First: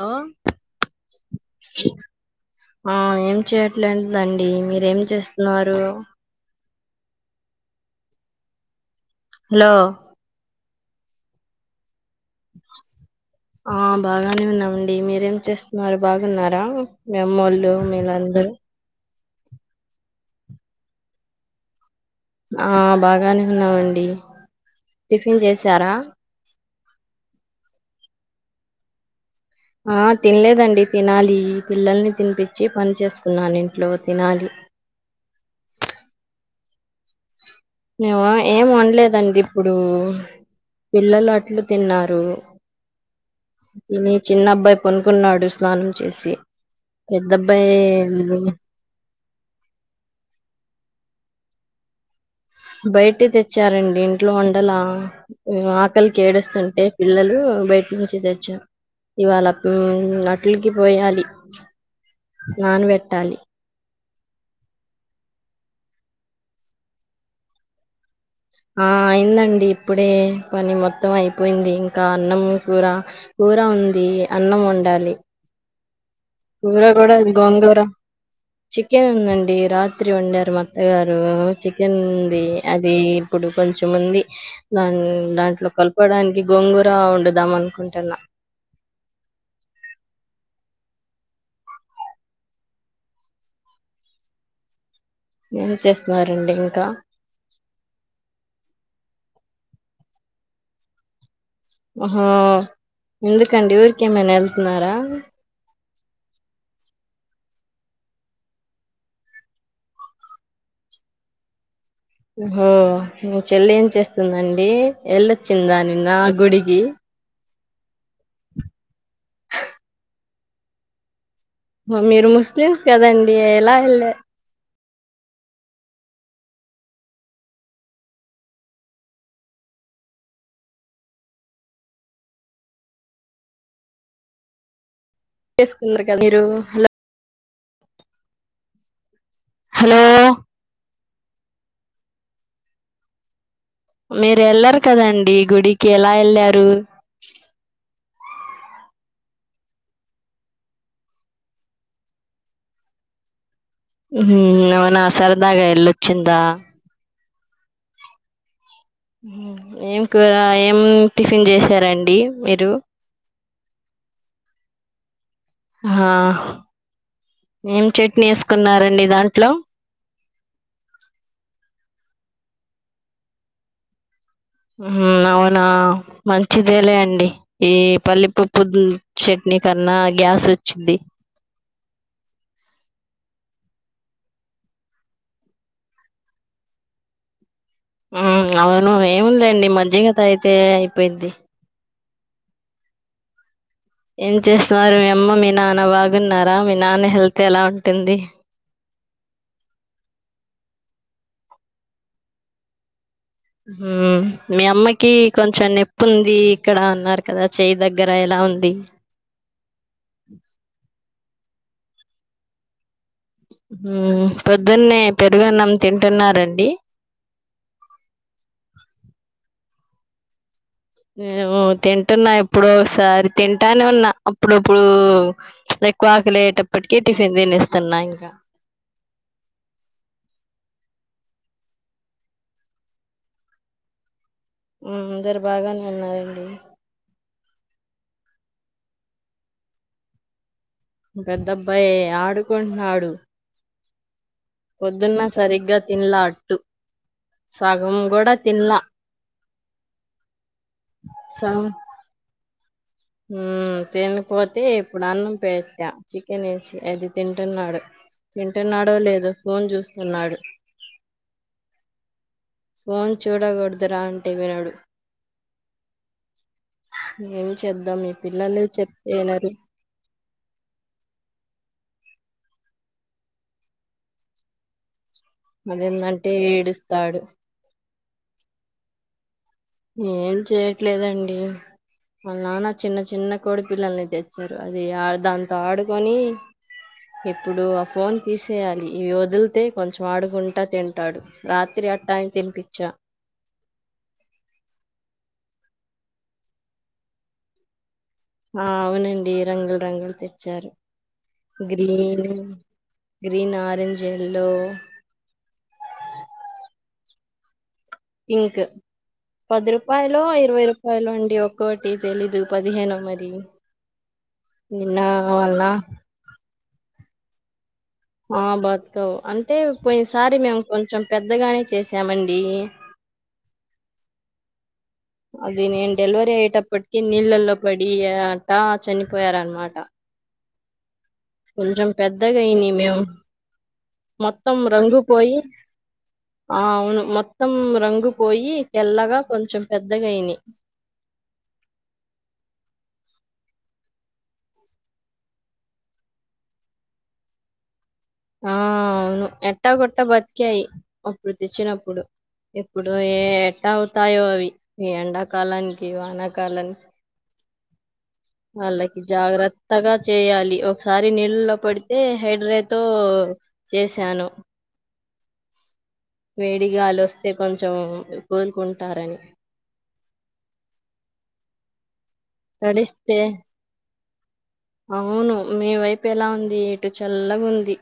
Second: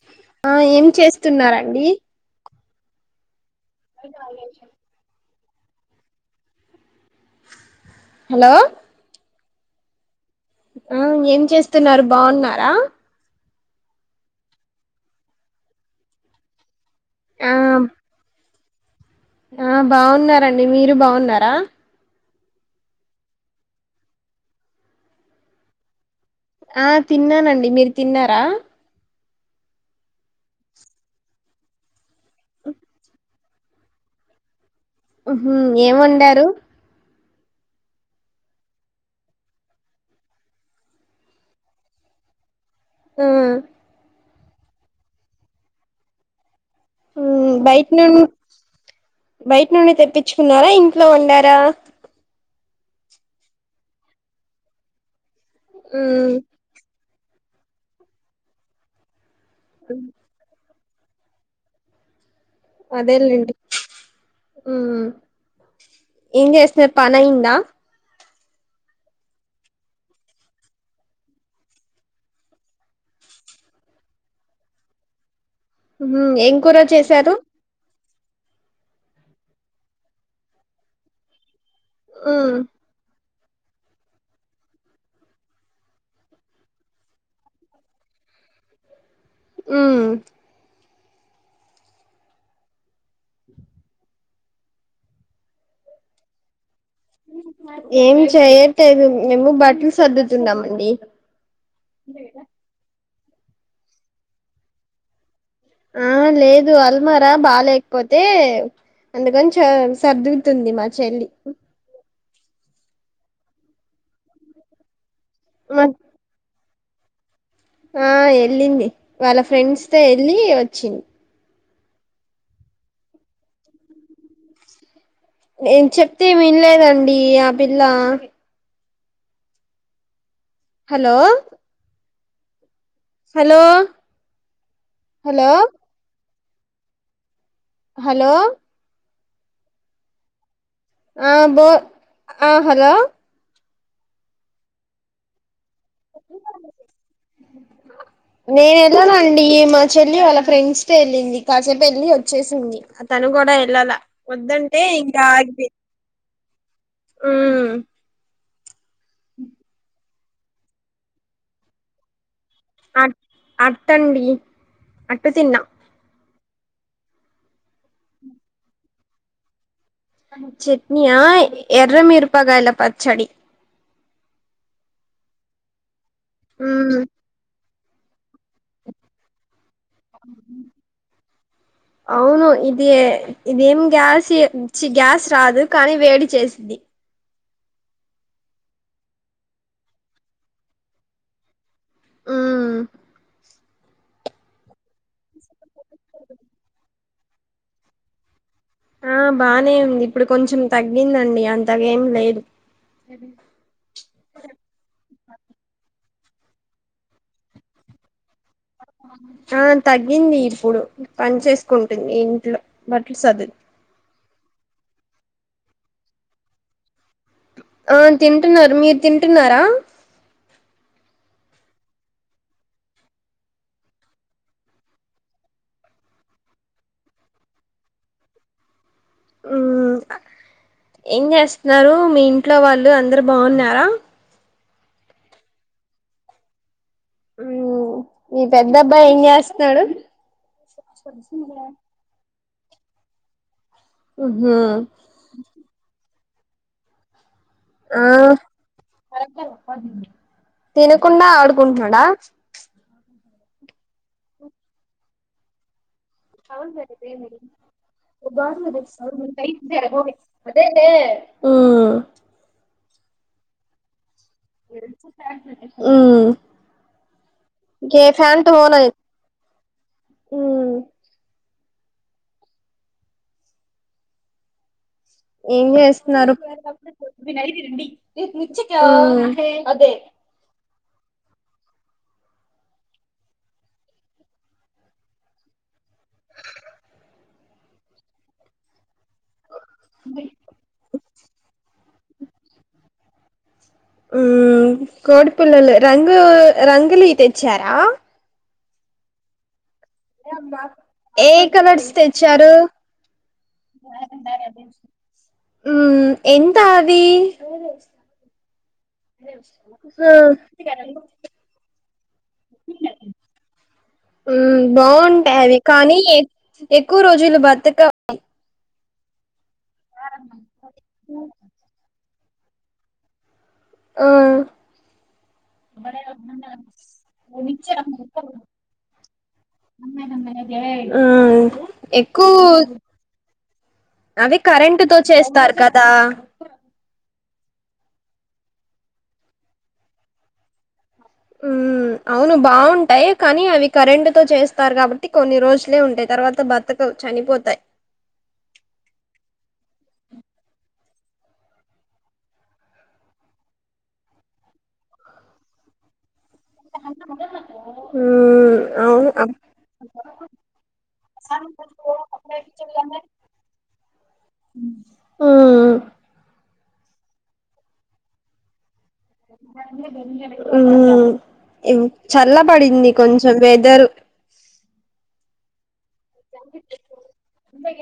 లో ఆ ఏం చేస్తున్నారండి ఆ ఏం చేయట్లేదండి మీరేం చేస్ ఉన్నారు హలో హలో ఆ ఏం చేస్తున్నారు బావున్నారా ఆ బాగానే ఉన్నామండి మీరేం చేస్తున్నారు బాగున్నారా మీ ఆ అమ్మోళ్ళు మీళందరూ ఆ బాగున్నారండి మీరు బాగున్నారా ఆ బాగానే ఉన్నామండి టిఫిన్ చేసారా ఆ తిన్నానండి మీరు తిన్నారా ఆ తిన్లేదండి తినాలి పిల్లల్ని తినిపిచ్చి పని చేసుకున్నాను ఇంట్లో తినాలి హ్మ్ హు ఏం వండారు మేమ ఏం వాండ్లేదండి ఇప్పుడు పిల్లలు అట్లు తిన్నారు. ఆ తిని చిన్న అబ్బాయి పనుకున్నాడు స్నానం చేసి పెద్ద ఉమ్, అబ్బాయి బయట ఏం నుండి బయట నుండి తెప్పిచ్చుకున్నారా ఇంట్లో వండారా బయటె తెచ్చారండి ఇంట్లో వండలా ఆకలికి ఉమ్ ఏడుస్తుంటే పిల్లలు బయట్నుంచి తెచ్చ ఇవాళ హ్మ్ అట్లు కి పోయాలి నాన్ వెట్టాలి అదేలేండి ఉమ్ ఏం చేస్తున్నారు పనైందా ఆ అయిందండి ఇప్పుడే పని మొత్తం అయిపోయింది ఇంకా అన్నం కూర కూర ఉంది అన్నం వండాలి ఉహు ఏం కూర కూరగుడ చేశారు గోంగుర చికెన్ ఉందండి రాత్రి వండారు మా అత్తగారు చికెన్ ఉంది ఉమ్ అదీ ఇప్పుడు కొంచెముంది దా దాంట్లో కలపడానికి గొంగుర వండుదాం అనుకుంటున్నా ఉమ్ ఏం చేస్తున్నారండి ఇంకా ఏం చేయట్లేదు మేము బట్టలు సర్దుతున్నామండి. అహా ఎందుకండి ఊరికి ఏమైనా ఎళ్తున్నారా ఆ లేదు అల్మారా బాలేకపోతే అందుకని చ సర్దుతుంది మా చెల్లి హో నువ్ చెల్లి ఏం చేస్తుందండి ఎల్లోచిందా మా నిన్న గుడి ఇ ఆ ఎల్లింది వాళ్ళ ఫ్రెండ్స్ తో ఎ ల్లి వచ్చింది మీరు ముస్లిమ్స్ కదండి ఎలా ఎల్లారు నేను చెప్తే వినలేదండి ఆ పిల్ల హలో హలో హలో చేసుకున్నారు కాని రో హలో హలో హలో ఆ బో ఆ హలో మీరు ఎళ్లరు కదండి గుడి కెలా వెళ్ళారు నేను ఎళ్ళనండి మా చెల్లి వాళ్ళ ఫ్రెండ్స్ తో వెళ్ళింది కాసేపు ఎళ్ళి వచ్చేసింది తను కూడా ఎల్ ఉహు అవునా సరదగా ఎల్లుచ్చింద ఆ హు ఏం కూర ఏం టిఫిన్ చేసారండి మీరు అట్ అట్టండి అట్టు తిన్నాం హా ఏం చట్నీ వేసుకున్నారండి దాంట్లో చెట్నీయా ఎర్రమిరుపాకాయల పచ్చడి ఉహుమ్ అవునా మంచిదేలే మ్మ్ అండి ఈ పల్లిపుప్పు చట్నీ కన్నా గ్యాస్ వచ్చిద్ది అవును ఇది ఏ ఇదేం గ్యాస్ ఇయ్ చి గ్యాస్ రాదు కానీ వేడి చేసిది అవును అవును ఏముందండి మజ్జిగ అయితే అయిపోయింది మ్మ్ ఏం చేస్తున్నారు మీ అమ్మ మీ నాన్న బాగున్నారా మీ నాన్న హెల్త్ ఎలా ఉంటుంది ఆ బానే ఉంది ఇప్పుడు కొంచెం తగ్గిందండి అంతగా ఎం లేదు మ్మ్ మీ అమ్మకి కొంచెం నేప్ తుంది ఇక్కడ ఉన్నారు కదా చేయి దగ్గర ఎలా ఉంది [inaudible] తగ్గింది ఇప్పుడు పని చేేసుకుంటుంది ఇంట్లో బట్ మ్మ్ పొద్దున్నే పెరుగున్నం తింటున్నారండి ఆ తింటున్నారు మీరు తింటున్నారా ఏ ఓ తింటున్నా ఎప్పుడో ఒసారి తింటానే ఉన్నా అప్పుడప్పుడు ఎక్కువ ఆకలి లయ్యేటప్పటికీ టిఫిన్ తినేస్తున్నా ఇంకా ఆ ఏం చేస్తున్నారు మీ ఇంట్లో వాళ్ళు అందరు బాగున్నారా మ్మ్ అందరు బాగానే ఉన్నారండి నీ పెద్దబ్బాయి ఏం చేస్తున్నాడు మీ పెద్దబాయ్ ఆడు కుంటునాడు మ్మ్ పొద్దున్న సరిగ్గా తిన్లా టు ఆ తినకుండా సగం ఆడుకుంటున్నాడా మ్మ్ తినకపోతే ఇప్పుడు అన్నం పెట్టా చికెన్ వేసి అది తింటున్నాడు తింటున్నాడో లేదో ఫోన్ చూస్తున్నాడు మ్మ్ ఫోన్ చూడకూడదురా తినేటపుడు ఏేం చేద్దాం గే మీ ఫ్యాన్ పిల్లలు టోన్ అయి చెప్తే ఇనారు ఉమ్ ఏం అదేందంటే చేస్తునారు ఏడుస్తాడు మ్మ్ ఏం చేయట్లేదండి వాళ్ళ నాన్న చిన్న చిన్న కోడి పిల్లల్ని తెచ్చారు అది దాంతో ఆడుకొని ఎప్పుడు ఆ ఫోన్ తీసేయాలి ఇవి వదిలితే కొంచెం ఆడుకుంటా తింటాడు రాత్రి అ టం తినిపిచ్చా ఉమ్ కోడి పిల్లలు రంగు రంగుఇయ్ తెచ్చారా ఆ అవునండి రంగు ఏ కలర్స్ గ్రీన్ తెచ్చారు గ్రీన్ ఆరెంజ్ ఎల్లో హ్మ్ ఎంత పి పింక్ పది రూపాయలో ఇరవై రూపాయలో అండి ఒకోటి తెలిదు పదిహేను మరి ఉమ్ బాగుంటాయి అవి నిన్నవల్ల కానీ ఎక్కువ రోజులు బతక ఆ బస్ కో అన్ అంటే పోయినసారి మేము కొంచెం పెద్దగానే చేసామండి డి ఆ అది నేను డెలివరీ అయ్యేటప్పటికి నీళ్ళల్లో పడి అట్ట చనిపోయారనమాట ఏ హ్మ్ కొంచెం ఎక్కువ పెద్దగా అయినియి మేము. అవి మొత్తం కరెంటు తో రంగు పోయి చేస్తారు కదా ఆ! అవును. మొత్తం రంగు పోయి తెల్లగా కొంచెం పెద్దగయినయ్ హ్మ్ అవును బాగుంటాయి కానీ అవి కరెంట్ తో చేస్తారు కాబట్టి కొన్ని రోజులే ఉంటాయి తర్వాత బతకవు చనిపోతాయి ఆ అవును ఎట్ట కొట్ట బతికాయి అప్పుడు తెచ్చినప్పుడు ఇప్పుడు ఏ ఎట్ట అవుతాయో అవి ఈ ఎండాకాలానికి వాన కాలాన్ ఓ వాళ్ళకి జాగ్రత్తగా చేయాలి ఒకసారి నీళ్ళల్లో పడితే హైడ్రేతో చేసాను హ్మ్ వేడిగాలి వస్తే కొంచెం కోలుకుం హ్మ్ ఎం చల్లబడింది తడిస్తే కొంచెం వెదర్ అవును మీ వైపు పె ఎలా ఉంది ఇటు చల్లగుంది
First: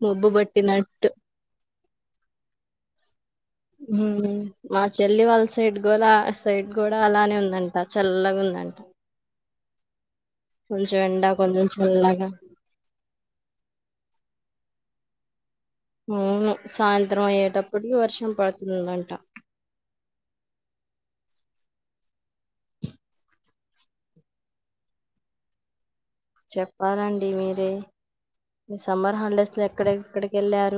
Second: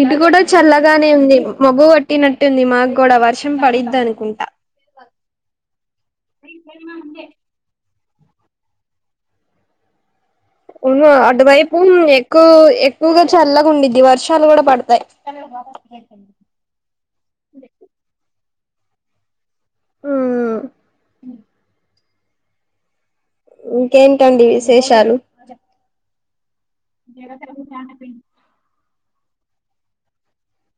ఇటు మబ్బు కూడా చల్లగానే పట్టినట్టు ఉంది మబ్బు పట్టినట్టుంది మాకు కూడా వర్ష మా చెల్లి వాళ్ళ సైడ్ కూడా సైడ్ కూడా అలానే ఉందంటా చల్లగా ఉందంట కొంచెం వు ఎండ కొంచెం అటువైపు చల్లగా ఎక్కువ ఎక్కువగా చల్లఉండిద్ది వర్షాలు కూడా పడు అవును సాయంత్రం అయేటప్పుడు వర్షం పడు వును అంట ఆ ఇంకేంటండి విశేషాలు చెప్పాలండి మీరే సమ్మర్ హాలిడేస్ లో ఎక్కడ ఎక్కడికెల్లార్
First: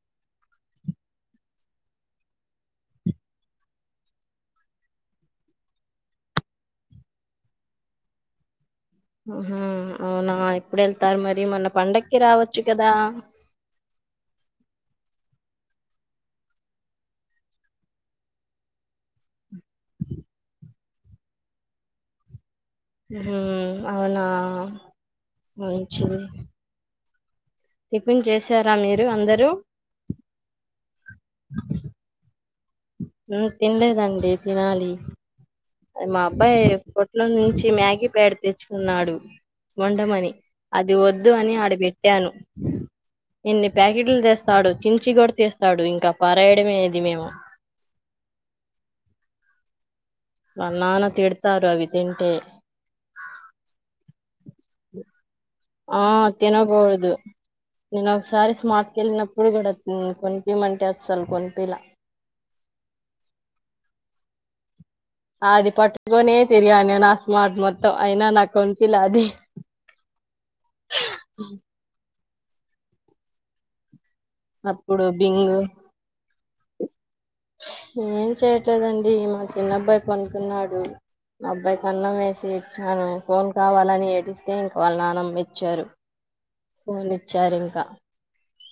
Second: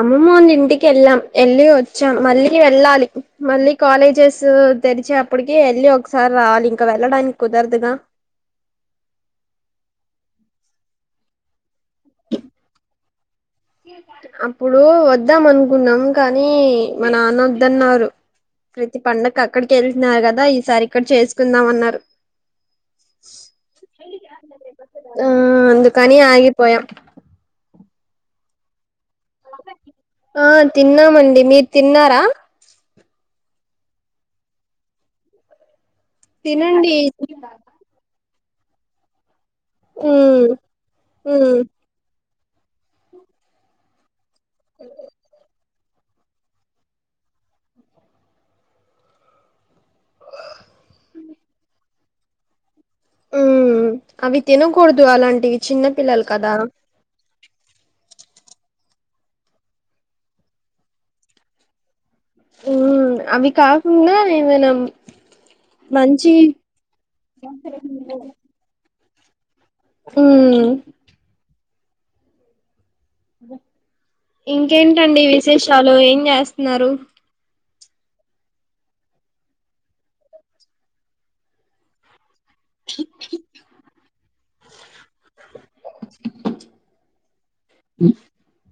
అమ్మోమోల ఇంటిక్ కెళ్ళాం ఎళ్లి వచ్చాం మళ్ళీ వెళ్ళాలి మళ్ళీ కాలేజెస్ తెరిచే అప్పటికి వెళ్ళి ఒకసారి రావాలి ఇంక వెళ్ళడానికి కుదరదుగా హ అవునా ఎప్పుడు వెళ్తారు మరి మొన్న పండక్కి రావచ్చు కదా అప్పుడు వద్దాం అనుకున్నాం కానీ మా నాన్న వద్దన్నారు ప్రతి పండగకి అక్కడికి వెళ్తునారు కదా ఈసారి ఇక్కడ చేసుకుందాం అన్నారు హుహు. అవునా! ఆ అందుకనీ మంచిది. ఆగిపోయా టిఫిన్ చేసారా మీర్ ఇగ అందరు తిన్న మండి మీరు తిన్నారా తినలేదండి తినాలి మా అబ్బాయి తినండి పోట్ల నుంచి మ్యాగీ పెడితే కున్నాడు వండమని ఉమ్ అది వద్దూ ఉమ్ అని ఆడ పెట్టాను ఎన్ని ప్యాకెట్లు తెస్ స్తడో చించిగాడ్ తెస్ స్తడు ఇంకా పారాయడమే ఇది మేమ్ మా నాన్న తిడతారు అవి తింటే హుమ్ అవి తినకూడదు అలాంట్ చిన్న ఆ! పిల్లలు కదా తినకూడదు. నేను ఒకసారి స్మార్ట్ కెళ్ళినప్పుడు కూడ హుమ్ కొనిపిమంటే అస్సలు కొనిపిలా హుమ్ అవి కాకుండ ఇవ్ మనం ఆది పట్టుకొనే తిరిగా నేనా స్మార్ట్ మొత్తం అయినా నా కొనిపిల అ ది హుమ్ అదే అప్పుడు ఇంకేంటండి బింగ్ విశేషాలు ఏం చేస్తున్నారు ఏం చేయట్లేదండి మా చిన్నబ్బాయ్ పనుకున్నాడు మా అబ్బాయ్ కి అన్నం వేస్ తెచ్చాను ఫోన్ కావాలని ఏడిస్తే వాళ్ళ నాన్నం ఇచ్చారు ఫోన్ ఇచ్చారు ఇంకా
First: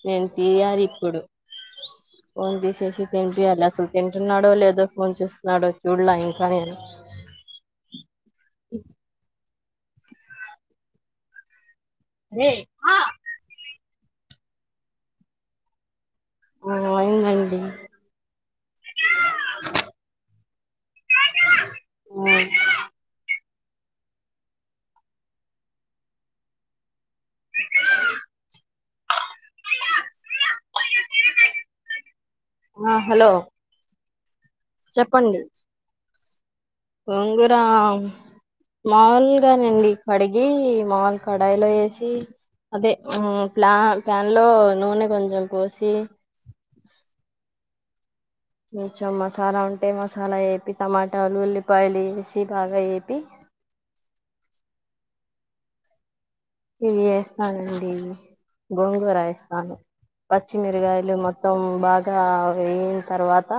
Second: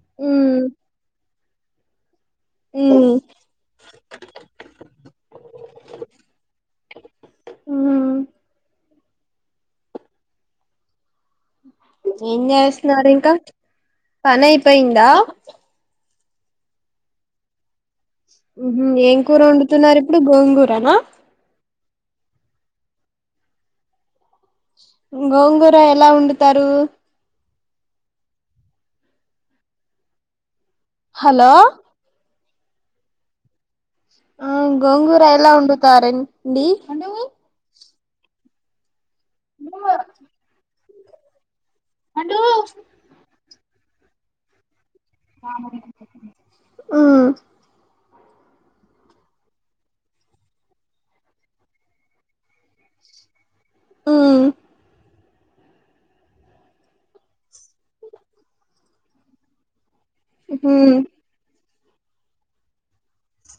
నేన్ మ్మ్ తీయారిప్పుడు ఫోన్ తీసేసి తింపియాలి అసలు తింటున్నాడో, లేదో ఫోన్ చూస్తున్నాడో చూడాల ఇంకా నేన్. మ్మ్ ఏం చేస్తున్నారు ఇంకా పనై పయిందా. ఆ అయిందండి. ఉహుం ఏం కూర వండుతున్నారు. ఇప్పుడు గోంగూరనా అ గోంగూర ఎలా వండుతారు‌. హలో ఆ హలో ఆ గోంగూర చెప్పండి ఎలా వండుతారెన్ గోంగూర ఆమ్ మాముల్ గానండి కడిగి మాల్ కడయిలో ఎ సి అదే హు ప్లా దాన్లో నూనె కొంజం కోసి ఉ కొంచెం మసాలా ఉంటే మసాలా ఏపి టమాటాలు, ఉల్లిపాయలు ఏసి బాగా ఏపి ఉ ఇవి ఏస్తానండి, గోంగూర ఏస్తాను. పచ్చిమిరగాయలు మ్మ్ మొత్తం బాగా వేయిన తర్వాత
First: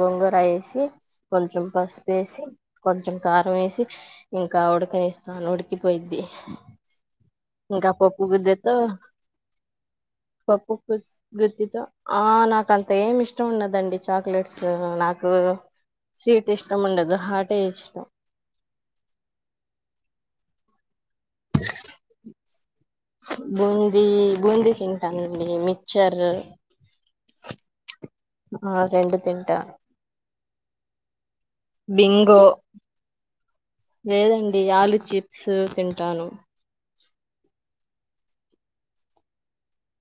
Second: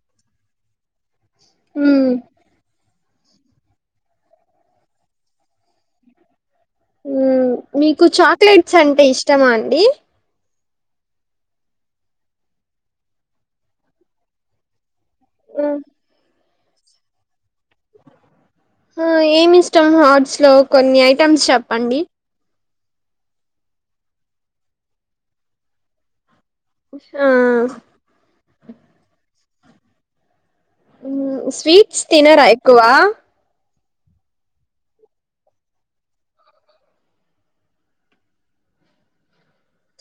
గోంగూర ఎసి కొంచం పసుప్ ఏసి కొంచెం కారం ఎసి, ఇంకా ఉడకనిస్తాను ఉడికిపొయిద్ది. హ్మ్ మీకు చాక్లెట్స్ అంటే ఇష్టమా అండి ఆ నాకు అంత ఏమి ఇష్టం ఉన్నదండి చాక్లెట్స్ నాక్ ఆ హ్మ్. సి ఇష్టం ఉండదు హార్టేష్ హా ఏం ఇష్టం హార్ట్స్ లో కొన్ని ఐ టమ్స్ చెప్పండి బూందీ, బూంది తింటానండి. మిచ్చర్ హు అట్ట ఉ స్వీట్స్ తినర ఎక్కువా లేదండి ఆలు చిప్సు తింటాను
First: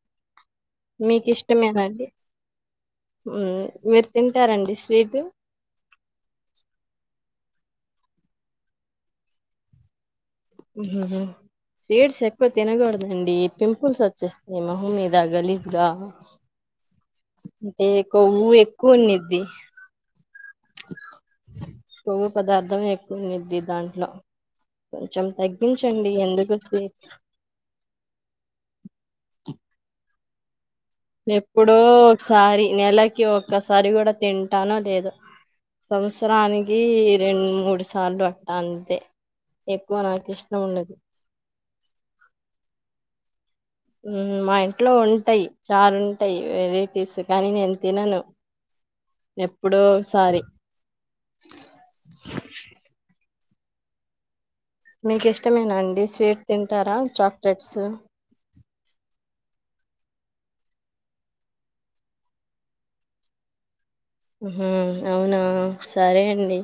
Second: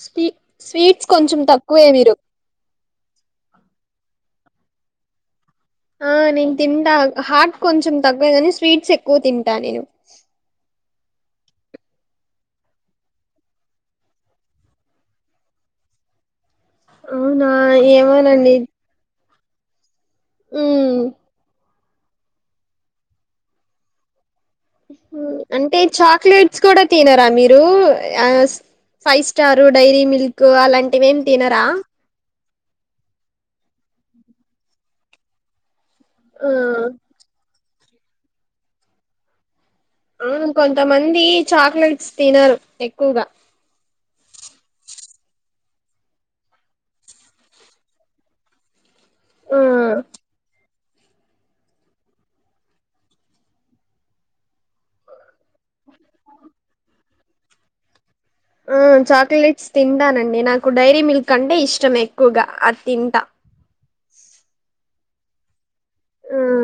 స్పీ స్వీట్స్ కొంచెం తక్కువే మీరు ఉమ్ మీరు తింటారండి స్వీటు ఆ నేన్ తింటా హాట్ కొంచం తక్కువ కాని స్వీట్స్ ఎక్కువ తింటా నేను హుమ్ హుహు స్వీట్స్ ఎక్కువ తిన్ గుడదండి పింపుల్స్ వచ్చేస్తయ్ మొహం మీద గలీజ్గా అవునా అంటే కొవ్వు ఏమోనండి ఎక్కువునుది [inaudible] ఉమ్ [unintelligible] కొవ్వు పదార్థం ఎకువునిది దాంట్లో కొంచెం హ్మ్ అంటే తగ్గించండి ఎందుకు చాక్లెట్స్ కూడ స్వీట్స్ తినరా మీరు ఆస్ ఫైవ్ స్టారు డైరీ మిల్క్ అలం ఎప్పుడో ఒక్ సారి నెలకి ఒక్కసారి గుడ తింటానో లేదో ఆ సంవత్సరానికీ రెండు మూడు సాన్ర అంతే ఎక్కువ నాకు అవును ఇష్టం కొంత ఉండదు మంది చా క్లేట్స్ తినరు ఎక్కువగా ఉమ్ మా ఇంట్లో ఉంటాయి చార్ ఉంటాయి వెరైటీస్ కానీ నేను తినను ఆ ఎప్పుడోసారి [inaudible] [unintelligible] మీకిష్టమేనా అండి స్వీట్ తింటారా చాక్లెట్స్ ఆ చాక్లెట్స్ తింటానండి నాకు డైరీ మిల్క్ అంటే ఇష్టం ఎక్కువగా అది తింటా ఉహుమ్ అవునా సరే ఆ అండి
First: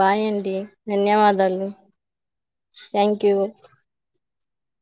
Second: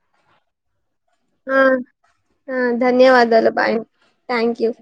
బాయండి ఆ ఆ థ్యాంక్ యూ ధన్యవాదాలు బాయ్ థ్యాంక్ యూ